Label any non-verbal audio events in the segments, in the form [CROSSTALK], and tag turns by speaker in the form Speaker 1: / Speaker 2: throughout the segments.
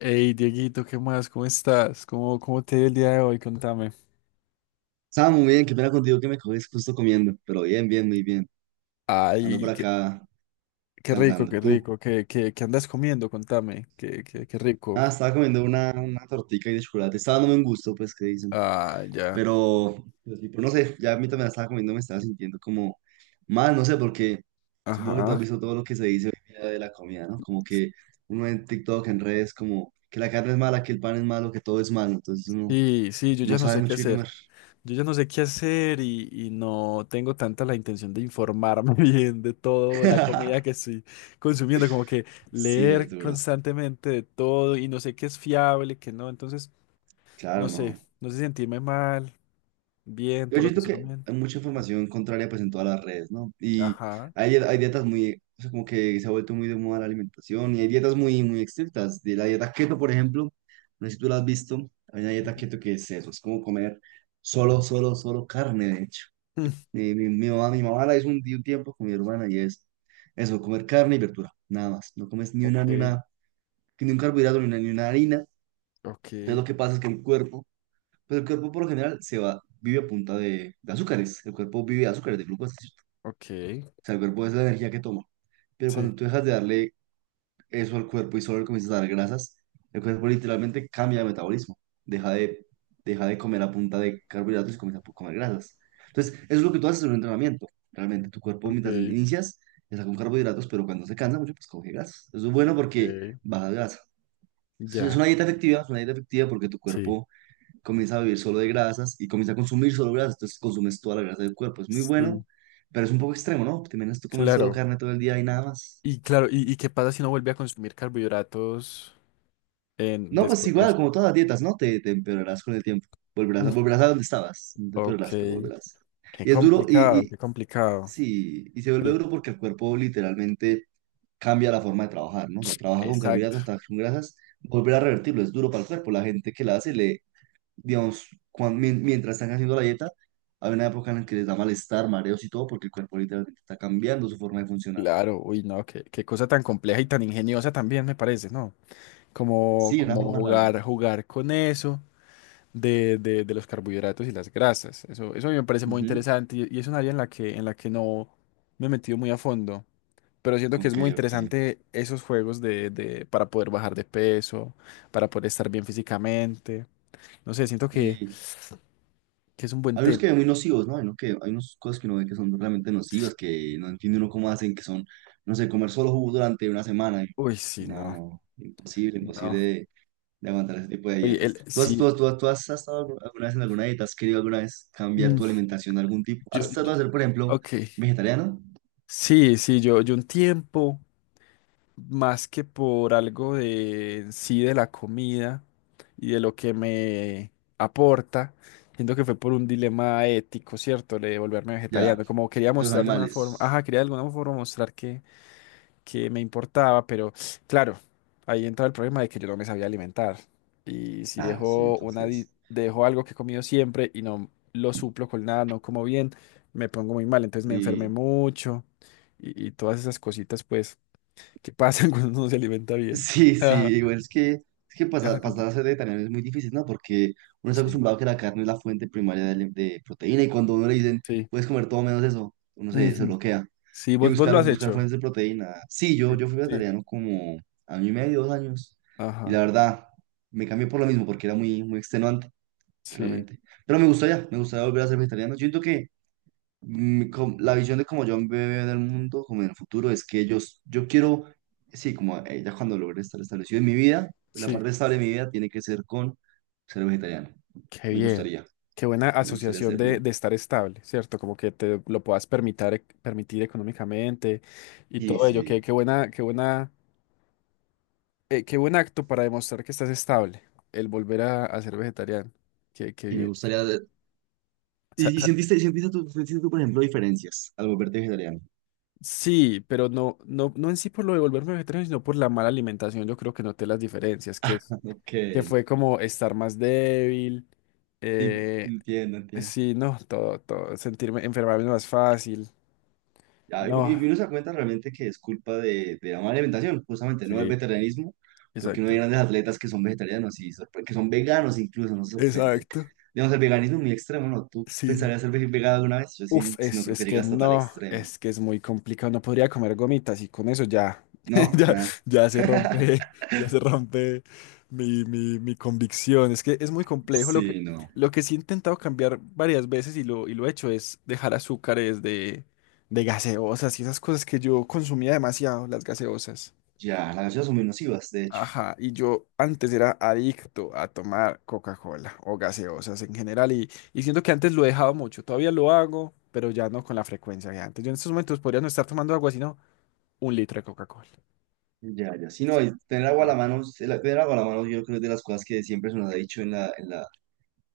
Speaker 1: Hey, Dieguito, ¿qué más? ¿Cómo estás? ¿Cómo te ha ido el día de hoy? Contame.
Speaker 2: Estaba muy bien, qué pena contigo que me coges justo comiendo, pero bien, muy bien. Ando por
Speaker 1: Ay,
Speaker 2: acá
Speaker 1: qué rico,
Speaker 2: cansando.
Speaker 1: qué
Speaker 2: ¿Tú?
Speaker 1: rico. ¿Qué andas comiendo? Contame. Qué rico.
Speaker 2: Ah, estaba comiendo una tortica y de chocolate. Estaba dándome un gusto, pues, ¿qué dicen?
Speaker 1: Ah, ya.
Speaker 2: Pero tipo, no sé, ya a mí también la estaba comiendo, me estaba sintiendo como mal, no sé, porque supongo que tú has
Speaker 1: Ajá.
Speaker 2: visto todo lo que se dice hoy día de la comida, ¿no? Como que uno en TikTok, en redes, como que la carne es mala, que el pan es malo, que todo es malo. Entonces uno
Speaker 1: Sí, sí, yo
Speaker 2: no
Speaker 1: ya no
Speaker 2: sabe
Speaker 1: sé qué
Speaker 2: mucho qué
Speaker 1: hacer.
Speaker 2: comer.
Speaker 1: Yo ya no sé qué hacer y no tengo tanta la intención de informarme [LAUGHS] bien de todo la comida
Speaker 2: [LAUGHS]
Speaker 1: que estoy consumiendo. Como que
Speaker 2: Sí, es
Speaker 1: leer
Speaker 2: duro.
Speaker 1: constantemente de todo y no sé qué es fiable, qué no. Entonces,
Speaker 2: Claro,
Speaker 1: no sé.
Speaker 2: no.
Speaker 1: No sé si sentirme mal, bien
Speaker 2: Yo
Speaker 1: por lo que
Speaker 2: siento
Speaker 1: estoy
Speaker 2: que
Speaker 1: comiendo.
Speaker 2: hay mucha información contraria pues en todas las redes, ¿no? Y
Speaker 1: Ajá.
Speaker 2: hay dietas muy, o sea, como que se ha vuelto muy de moda la alimentación y hay dietas muy estrictas. De la dieta keto, por ejemplo, no sé si tú la has visto, hay una dieta
Speaker 1: Ujú.
Speaker 2: keto que es eso, es como comer solo carne, de hecho.
Speaker 1: [LAUGHS]
Speaker 2: Mi mamá, mi mamá la hizo un, un tiempo con mi hermana y es eso, comer carne y verdura, nada más. No comes
Speaker 1: Ok,
Speaker 2: ni un carbohidrato, ni una harina. Entonces
Speaker 1: ok,
Speaker 2: lo que pasa es que el cuerpo pero el cuerpo por lo general se va, vive a punta de azúcares. El cuerpo vive de azúcares, de glucosa, ¿cierto?
Speaker 1: ok,
Speaker 2: O sea, el cuerpo es la energía que toma. Pero
Speaker 1: sí,
Speaker 2: cuando tú dejas de darle eso al cuerpo y solo le comienzas a dar grasas, el cuerpo literalmente cambia de metabolismo. Deja de, deja de comer a punta de carbohidratos y comienza a comer grasas. Entonces, eso es lo que tú haces en un entrenamiento. Realmente, tu cuerpo mientras
Speaker 1: ok,
Speaker 2: inicias está con carbohidratos, pero cuando se cansa mucho, pues coge grasas. Eso es bueno
Speaker 1: ok,
Speaker 2: porque baja grasa. Es
Speaker 1: ya,
Speaker 2: una dieta efectiva, es una dieta efectiva porque tu
Speaker 1: sí,
Speaker 2: cuerpo comienza a vivir solo de grasas y comienza a consumir solo grasas, entonces consumes toda la grasa del cuerpo. Es muy
Speaker 1: sí,
Speaker 2: bueno, pero es un poco extremo, ¿no? Te imaginas tú comer solo
Speaker 1: claro.
Speaker 2: carne todo el día y nada más.
Speaker 1: Y claro, ¿y qué pasa si no vuelve a consumir carbohidratos en,
Speaker 2: No, pues
Speaker 1: después de
Speaker 2: igual,
Speaker 1: eso?
Speaker 2: como
Speaker 1: [LAUGHS]
Speaker 2: todas las dietas, ¿no? Te empeorarás con el tiempo.
Speaker 1: Mm.
Speaker 2: Volverás a donde estabas. No te
Speaker 1: Ok,
Speaker 2: empeorarás, pero volverás.
Speaker 1: qué
Speaker 2: Y es duro, y,
Speaker 1: complicado,
Speaker 2: y
Speaker 1: qué complicado.
Speaker 2: sí, y se vuelve
Speaker 1: Sí,
Speaker 2: duro porque el cuerpo literalmente cambia la forma de trabajar, ¿no? O sea, trabaja con
Speaker 1: exacto,
Speaker 2: carbohidratos, trabaja con grasas. Volver a revertirlo es duro para el cuerpo. La gente que la hace le, digamos, mientras están haciendo la dieta, hay una época en la que les da malestar, mareos y todo, porque el cuerpo literalmente está cambiando su forma de funcionar.
Speaker 1: claro, uy, no, qué cosa tan compleja y tan ingeniosa también me parece, ¿no? Como,
Speaker 2: Sí, de una
Speaker 1: como
Speaker 2: forma rara.
Speaker 1: jugar con eso. De de los carbohidratos y las grasas. Eso a mí me parece muy
Speaker 2: Ujú.
Speaker 1: interesante y es un área en la que no me he metido muy a fondo, pero siento que es
Speaker 2: Ok,
Speaker 1: muy
Speaker 2: ok.
Speaker 1: interesante esos juegos de- para poder bajar de peso, para poder estar bien físicamente. No sé, siento
Speaker 2: Y
Speaker 1: que es un buen
Speaker 2: hay unos
Speaker 1: tema.
Speaker 2: que ven muy nocivos, ¿no? Hay, uno que, hay unas cosas que uno ve que son realmente nocivas, que no entiende uno cómo hacen, que son, no sé, comer solo jugo durante una semana. Y-
Speaker 1: Uy, sí,
Speaker 2: No,
Speaker 1: no,
Speaker 2: no, imposible,
Speaker 1: no.
Speaker 2: de aguantar ese tipo de
Speaker 1: Oye,
Speaker 2: dietas.
Speaker 1: el, sí,
Speaker 2: Tú has estado alguna vez en alguna dieta? ¿Has querido alguna vez cambiar tu
Speaker 1: mm,
Speaker 2: alimentación de algún tipo?
Speaker 1: yo,
Speaker 2: ¿Has
Speaker 1: yo-
Speaker 2: tratado de ser, por ejemplo,
Speaker 1: ok.
Speaker 2: vegetariano?
Speaker 1: Sí, sí, yo un tiempo. Más que por algo de en sí de la comida y de lo que me aporta, siento que fue por un dilema ético, ¿cierto? Le de volverme
Speaker 2: Ya,
Speaker 1: vegetariano, como quería
Speaker 2: los
Speaker 1: mostrar de alguna forma, ajá,
Speaker 2: animales.
Speaker 1: quería de alguna forma mostrar que me importaba, pero claro, ahí entraba el problema de que yo no me sabía alimentar. Y si
Speaker 2: Claro, sí,
Speaker 1: dejo una
Speaker 2: entonces.
Speaker 1: dejo algo que he comido siempre y no lo suplo con nada, no como bien, me pongo muy mal, entonces me enfermé
Speaker 2: Y
Speaker 1: mucho y todas esas cositas, pues que pasan [LAUGHS] cuando uno se alimenta
Speaker 2: [LAUGHS]
Speaker 1: bien.
Speaker 2: sí, sí,
Speaker 1: Ajá.
Speaker 2: igual es que
Speaker 1: Ajá,
Speaker 2: pasar,
Speaker 1: con-
Speaker 2: pasar a ser vegetariano es muy difícil, ¿no? Porque uno está
Speaker 1: sí,
Speaker 2: acostumbrado a que la carne es la fuente primaria de, de proteína y cuando a uno le dicen,
Speaker 1: sí.
Speaker 2: puedes comer todo menos eso, se
Speaker 1: Ujú.
Speaker 2: bloquea.
Speaker 1: Sí,
Speaker 2: Y
Speaker 1: vos, vos lo has
Speaker 2: buscar
Speaker 1: hecho.
Speaker 2: fuentes de proteína. Sí,
Speaker 1: Sí,
Speaker 2: yo fui
Speaker 1: sí,
Speaker 2: vegetariano como año y medio, dos años. Y
Speaker 1: ajá,
Speaker 2: la verdad, me cambié por lo mismo, porque era muy extenuante,
Speaker 1: sí,
Speaker 2: realmente. Pero me gustaría volver a ser vegetariano. Yo siento que la visión de cómo yo veo en el mundo, como en el futuro, es que yo quiero, sí, como ya cuando logre estar establecido en mi vida, pues, la
Speaker 1: sí.
Speaker 2: parte estable de mi vida tiene que ser con ser vegetariano.
Speaker 1: Qué
Speaker 2: Me
Speaker 1: bien.
Speaker 2: gustaría,
Speaker 1: Qué buena
Speaker 2: me gustaría
Speaker 1: asociación
Speaker 2: hacerlo.
Speaker 1: de estar estable, ¿cierto? Como que te lo puedas permitir, permitir económicamente y
Speaker 2: Sí,
Speaker 1: todo ello. Qué,
Speaker 2: sí,
Speaker 1: qué buena, qué buen acto para demostrar que estás estable, el volver a ser vegetariano. Qué, qué
Speaker 2: y me
Speaker 1: bien.
Speaker 2: gustaría...
Speaker 1: Sa-
Speaker 2: ¿Y, y
Speaker 1: sa-
Speaker 2: sentiste, sentiste tú, por ejemplo, diferencias al volverte vegetariano?
Speaker 1: Sí, pero no, no, no en sí por lo de volverme vegetariano, sino por la mala alimentación. Yo creo que noté las diferencias, que, es-
Speaker 2: [LAUGHS] Ok,
Speaker 1: que fue como estar más débil,
Speaker 2: sí,
Speaker 1: eh,
Speaker 2: entiendo, entiendo.
Speaker 1: sí, no, todo, todo, sentirme, enfermarme más fácil.
Speaker 2: Ya, y, porque-
Speaker 1: No,
Speaker 2: uno se da cuenta realmente que es culpa de la mala alimentación, justamente, no del
Speaker 1: sí,
Speaker 2: vegetarianismo, porque no hay
Speaker 1: exacto.
Speaker 2: grandes atletas que son vegetarianos y que son veganos incluso, no sorprende.
Speaker 1: Exacto,
Speaker 2: Digamos, el veganismo es muy extremo, ¿no? ¿Tú
Speaker 1: sí.
Speaker 2: pensarías ser vegano alguna vez? Yo
Speaker 1: Uf,
Speaker 2: sí, sí no creo que
Speaker 1: es
Speaker 2: llegue
Speaker 1: que
Speaker 2: hasta tal
Speaker 1: no,
Speaker 2: extremo.
Speaker 1: es que es muy complicado. No podría comer gomitas y con eso ya, [LAUGHS]
Speaker 2: ¿No?
Speaker 1: ya,
Speaker 2: Nada.
Speaker 1: ya se rompe, [LAUGHS] ya se rompe mi convicción. Es que es muy complejo.
Speaker 2: Sí, no.
Speaker 1: Lo que sí he intentado cambiar varias veces y lo he hecho es dejar azúcares de gaseosas y esas cosas que yo consumía demasiado, las gaseosas.
Speaker 2: Ya, las gaseosas son muy nocivas, de hecho.
Speaker 1: Ajá, y yo antes era adicto a tomar Coca-Cola o gaseosas en general y siento que antes lo he dejado mucho, todavía lo hago, pero ya no con la frecuencia de antes. Yo en estos momentos podría no estar tomando agua, sino un litro de Coca-Cola.
Speaker 2: Ya, ya. Sí, no, y tener agua a
Speaker 1: Ah,
Speaker 2: la mano, tener agua a la mano yo creo que es de las cosas que siempre se nos ha dicho en la, en la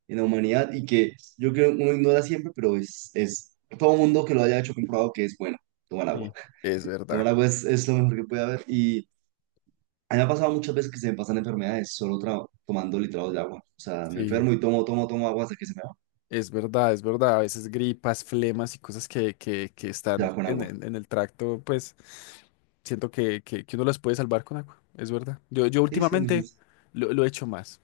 Speaker 2: en la humanidad y que yo creo que uno ignora siempre, pero es todo mundo que lo haya hecho comprobado que es bueno tomar agua.
Speaker 1: sí. Es
Speaker 2: [LAUGHS]
Speaker 1: verdad,
Speaker 2: Tomar agua es lo mejor que puede haber y a mí me ha pasado muchas veces que se me pasan enfermedades solo tomando litrados de agua. O sea, me
Speaker 1: sí.
Speaker 2: enfermo y tomo agua hasta que se me va,
Speaker 1: Es verdad, es verdad. A veces gripas, flemas y cosas que, que
Speaker 2: se
Speaker 1: están
Speaker 2: va con agua.
Speaker 1: en el tracto, pues siento que, que uno las puede salvar con agua, es verdad. Yo
Speaker 2: Sí, sí, me
Speaker 1: últimamente
Speaker 2: dices.
Speaker 1: lo he hecho más.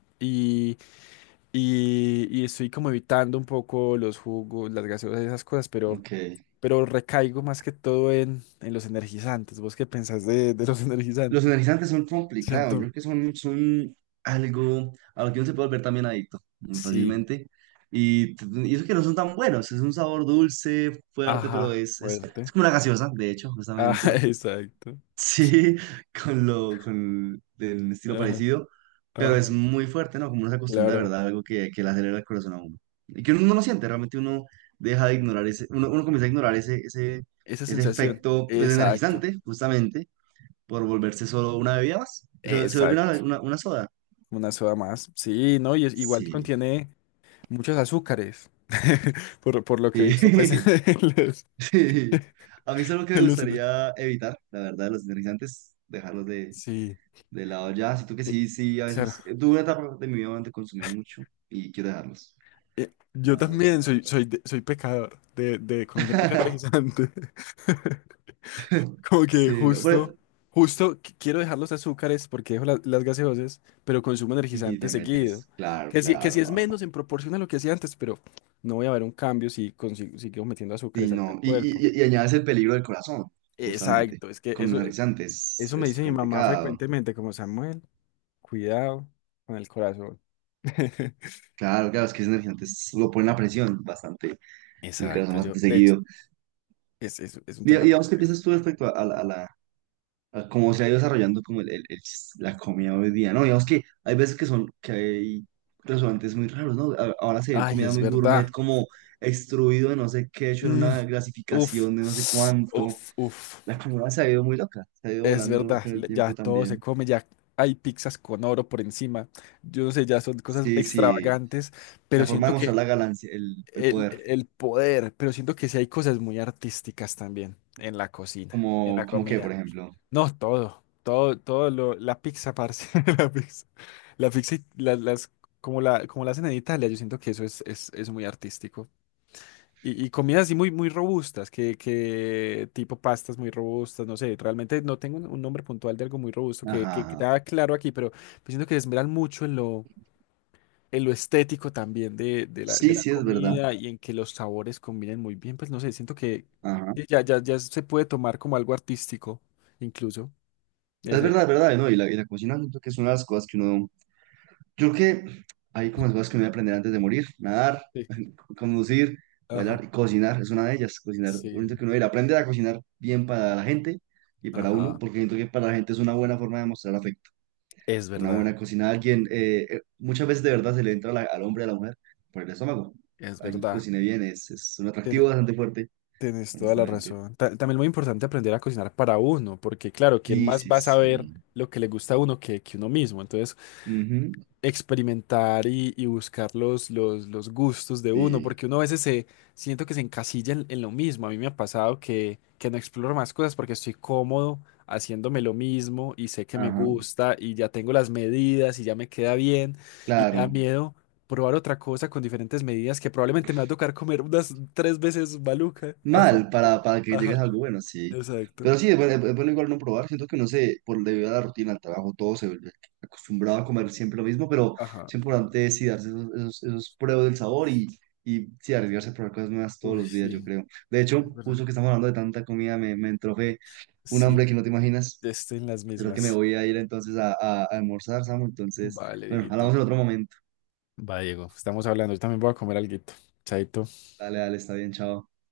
Speaker 1: Y estoy como evitando un poco los jugos, las gaseosas y esas cosas,
Speaker 2: Ok.
Speaker 1: pero recaigo más que todo en los energizantes. ¿Vos qué pensás de los [LAUGHS]
Speaker 2: Los
Speaker 1: energizantes?
Speaker 2: energizantes son complicados, yo
Speaker 1: Siento.
Speaker 2: creo que son algo a lo que uno se puede volver también adicto muy
Speaker 1: Sí.
Speaker 2: fácilmente. Y, y eso que no son tan buenos, es un sabor dulce, fuerte, pero
Speaker 1: Ajá.
Speaker 2: es
Speaker 1: Fuerte.
Speaker 2: como una gaseosa, de hecho,
Speaker 1: Ah,
Speaker 2: justamente.
Speaker 1: [LAUGHS] exacto.
Speaker 2: Sí, [LAUGHS] con con el estilo
Speaker 1: Ajá.
Speaker 2: parecido, pero
Speaker 1: Ajá.
Speaker 2: es muy fuerte, ¿no? Como uno se acostumbra de
Speaker 1: Claro.
Speaker 2: verdad a algo que le acelera el corazón a uno. Y que uno no lo siente, realmente uno deja de ignorar ese, uno comienza a ignorar
Speaker 1: Esa
Speaker 2: ese
Speaker 1: sensación.
Speaker 2: efecto pues,
Speaker 1: Exacto.
Speaker 2: energizante, justamente por volverse solo una bebida más. Se vuelve una,
Speaker 1: Exacto.
Speaker 2: una soda.
Speaker 1: Una soda más. Sí, no, y es, igual
Speaker 2: Sí.
Speaker 1: contiene muchos azúcares. [LAUGHS] Por lo que he
Speaker 2: Sí.
Speaker 1: visto, pues, [LAUGHS]
Speaker 2: [LAUGHS]
Speaker 1: los,
Speaker 2: Sí. A mí es algo que me
Speaker 1: en los-
Speaker 2: gustaría evitar, la verdad, los energizantes,
Speaker 1: Sí.
Speaker 2: de lado ya. Siento que sí, sí, a
Speaker 1: Sí.
Speaker 2: veces. Tuve una etapa de mi vida donde consumí mucho y quiero dejarlos,
Speaker 1: Yo también
Speaker 2: la
Speaker 1: soy pecador de consumir mucho
Speaker 2: verdad.
Speaker 1: energizante. [LAUGHS]
Speaker 2: [LAUGHS]
Speaker 1: Como que
Speaker 2: Sí, no,
Speaker 1: justo,
Speaker 2: pero-
Speaker 1: justo qu- quiero dejar los azúcares porque dejo la- las gaseosas, pero consumo
Speaker 2: y
Speaker 1: energizante
Speaker 2: te
Speaker 1: seguido.
Speaker 2: metes, claro,
Speaker 1: Que
Speaker 2: claro,
Speaker 1: si
Speaker 2: no,
Speaker 1: es
Speaker 2: no, no.
Speaker 1: menos en proporción a lo que hacía antes, pero no voy a ver un cambio si consigo, si sigo metiendo
Speaker 2: Y
Speaker 1: azúcares al, al
Speaker 2: no,
Speaker 1: cuerpo.
Speaker 2: y añades el peligro del corazón, justamente.
Speaker 1: Exacto, es que
Speaker 2: Con
Speaker 1: eso,
Speaker 2: energizantes
Speaker 1: eso me
Speaker 2: es
Speaker 1: dice mi mamá
Speaker 2: complicado.
Speaker 1: frecuentemente, como Samuel, cuidado con el corazón. [LAUGHS]
Speaker 2: Claro, claro, es que ese energizante lo pone la presión bastante, el corazón
Speaker 1: Exacto,
Speaker 2: bastante
Speaker 1: yo, de hecho,
Speaker 2: seguido.
Speaker 1: es un tema
Speaker 2: Digamos, ¿qué
Speaker 1: complejo.
Speaker 2: piensas tú respecto a, a cómo se ha ido desarrollando como la comida hoy día? No, digamos que hay veces que son, que hay restaurantes muy raros, ¿no? Ahora se ven
Speaker 1: Ay,
Speaker 2: comida
Speaker 1: es
Speaker 2: muy gourmet,
Speaker 1: verdad.
Speaker 2: como extruido de no sé qué, hecho en
Speaker 1: Mm,
Speaker 2: una
Speaker 1: uf,
Speaker 2: grasificación de no sé cuánto.
Speaker 1: uf, uf.
Speaker 2: La comida se ha ido muy loca, se ha ido
Speaker 1: Es
Speaker 2: volando
Speaker 1: verdad,
Speaker 2: con el
Speaker 1: le- ya
Speaker 2: tiempo
Speaker 1: todo se
Speaker 2: también.
Speaker 1: come, ya hay pizzas con oro por encima. Yo no sé, ya son cosas
Speaker 2: Sí, sí,
Speaker 1: extravagantes,
Speaker 2: la
Speaker 1: pero
Speaker 2: forma
Speaker 1: siento
Speaker 2: de mostrar
Speaker 1: que
Speaker 2: la ganancia, el poder,
Speaker 1: el poder, pero siento que sí hay cosas muy artísticas también en la cocina, en
Speaker 2: como,
Speaker 1: la
Speaker 2: como que, por
Speaker 1: comida.
Speaker 2: ejemplo.
Speaker 1: No, todo, todo, todo lo, la pizza, parce, [LAUGHS] la pizza. La pizza, y la- las, como como la hacen en Italia, yo siento que eso es, es muy artístico. Y comidas así muy, muy robustas, que tipo pastas muy robustas, no sé, realmente no tengo un nombre puntual de algo muy robusto
Speaker 2: Ajá,
Speaker 1: que
Speaker 2: ajá.
Speaker 1: queda claro aquí, pero pues siento que se esmeran mucho en lo estético también de, de
Speaker 2: Sí,
Speaker 1: la
Speaker 2: sí, es verdad.
Speaker 1: comida y en que los sabores combinen muy bien, pues no sé, siento
Speaker 2: Ajá.
Speaker 1: que ya, ya, ya se puede tomar como algo artístico, incluso. Ese,
Speaker 2: Es verdad, ¿no? Y la cocina siento que es una de las cosas que uno... Yo creo que hay como las cosas que uno debe aprender antes de morir. Nadar,
Speaker 1: sí.
Speaker 2: [LAUGHS] conducir,
Speaker 1: Ajá.
Speaker 2: bailar y cocinar. Es una de ellas. Cocinar, uno siento
Speaker 1: Sí.
Speaker 2: que uno debe aprender a cocinar bien para la gente y para uno,
Speaker 1: Ajá.
Speaker 2: porque siento que para la gente es una buena forma de mostrar afecto.
Speaker 1: Es
Speaker 2: Una
Speaker 1: verdad,
Speaker 2: buena cocina a alguien, muchas veces de verdad se le entra a al hombre y a la mujer por el estómago.
Speaker 1: es
Speaker 2: Alguien que
Speaker 1: verdad.
Speaker 2: cocine bien es un
Speaker 1: Tiene-
Speaker 2: atractivo bastante fuerte,
Speaker 1: Tienes toda la
Speaker 2: honestamente.
Speaker 1: razón. Ta- también muy importante aprender a cocinar para uno, porque claro, que él
Speaker 2: Sí,
Speaker 1: más
Speaker 2: sí,
Speaker 1: va a saber
Speaker 2: sí.
Speaker 1: lo que le gusta a uno que uno mismo. Entonces,
Speaker 2: Ujú.
Speaker 1: experimentar y buscar los gustos de uno,
Speaker 2: Sí.
Speaker 1: porque uno a veces se siento que se encasilla en lo mismo. A mí me ha pasado que no exploro más cosas porque estoy cómodo haciéndome lo mismo y sé que me
Speaker 2: Ajá.
Speaker 1: gusta y ya tengo las medidas y ya me queda bien y me da
Speaker 2: Claro.
Speaker 1: miedo probar otra cosa con diferentes medidas que probablemente me va a tocar comer unas tres veces maluca hasta que...
Speaker 2: Mal para que
Speaker 1: Ajá,
Speaker 2: llegues a algo bueno, sí.
Speaker 1: exacto.
Speaker 2: Pero sí, es bueno igual no probar. Siento que no sé, por debido a la rutina, al trabajo, todo se vuelve acostumbrado a comer siempre lo mismo, pero
Speaker 1: Ajá.
Speaker 2: es importante sí darse esos pruebas del sabor y sí arriesgarse a probar cosas nuevas todos
Speaker 1: Uy,
Speaker 2: los días, yo
Speaker 1: sí,
Speaker 2: creo. De
Speaker 1: es
Speaker 2: hecho,
Speaker 1: verdad.
Speaker 2: justo que estamos hablando de tanta comida, me entró fe un
Speaker 1: Sí,
Speaker 2: hambre que no te imaginas.
Speaker 1: estoy en las
Speaker 2: Yo creo que me
Speaker 1: mismas.
Speaker 2: voy a ir entonces a, a almorzar, Samu. Entonces,
Speaker 1: Vale,
Speaker 2: bueno, hablamos
Speaker 1: Dieguito.
Speaker 2: en otro momento.
Speaker 1: Va, Diego, estamos hablando. Yo también voy a comer alguito. Chaito.
Speaker 2: Dale, dale, está bien, chao.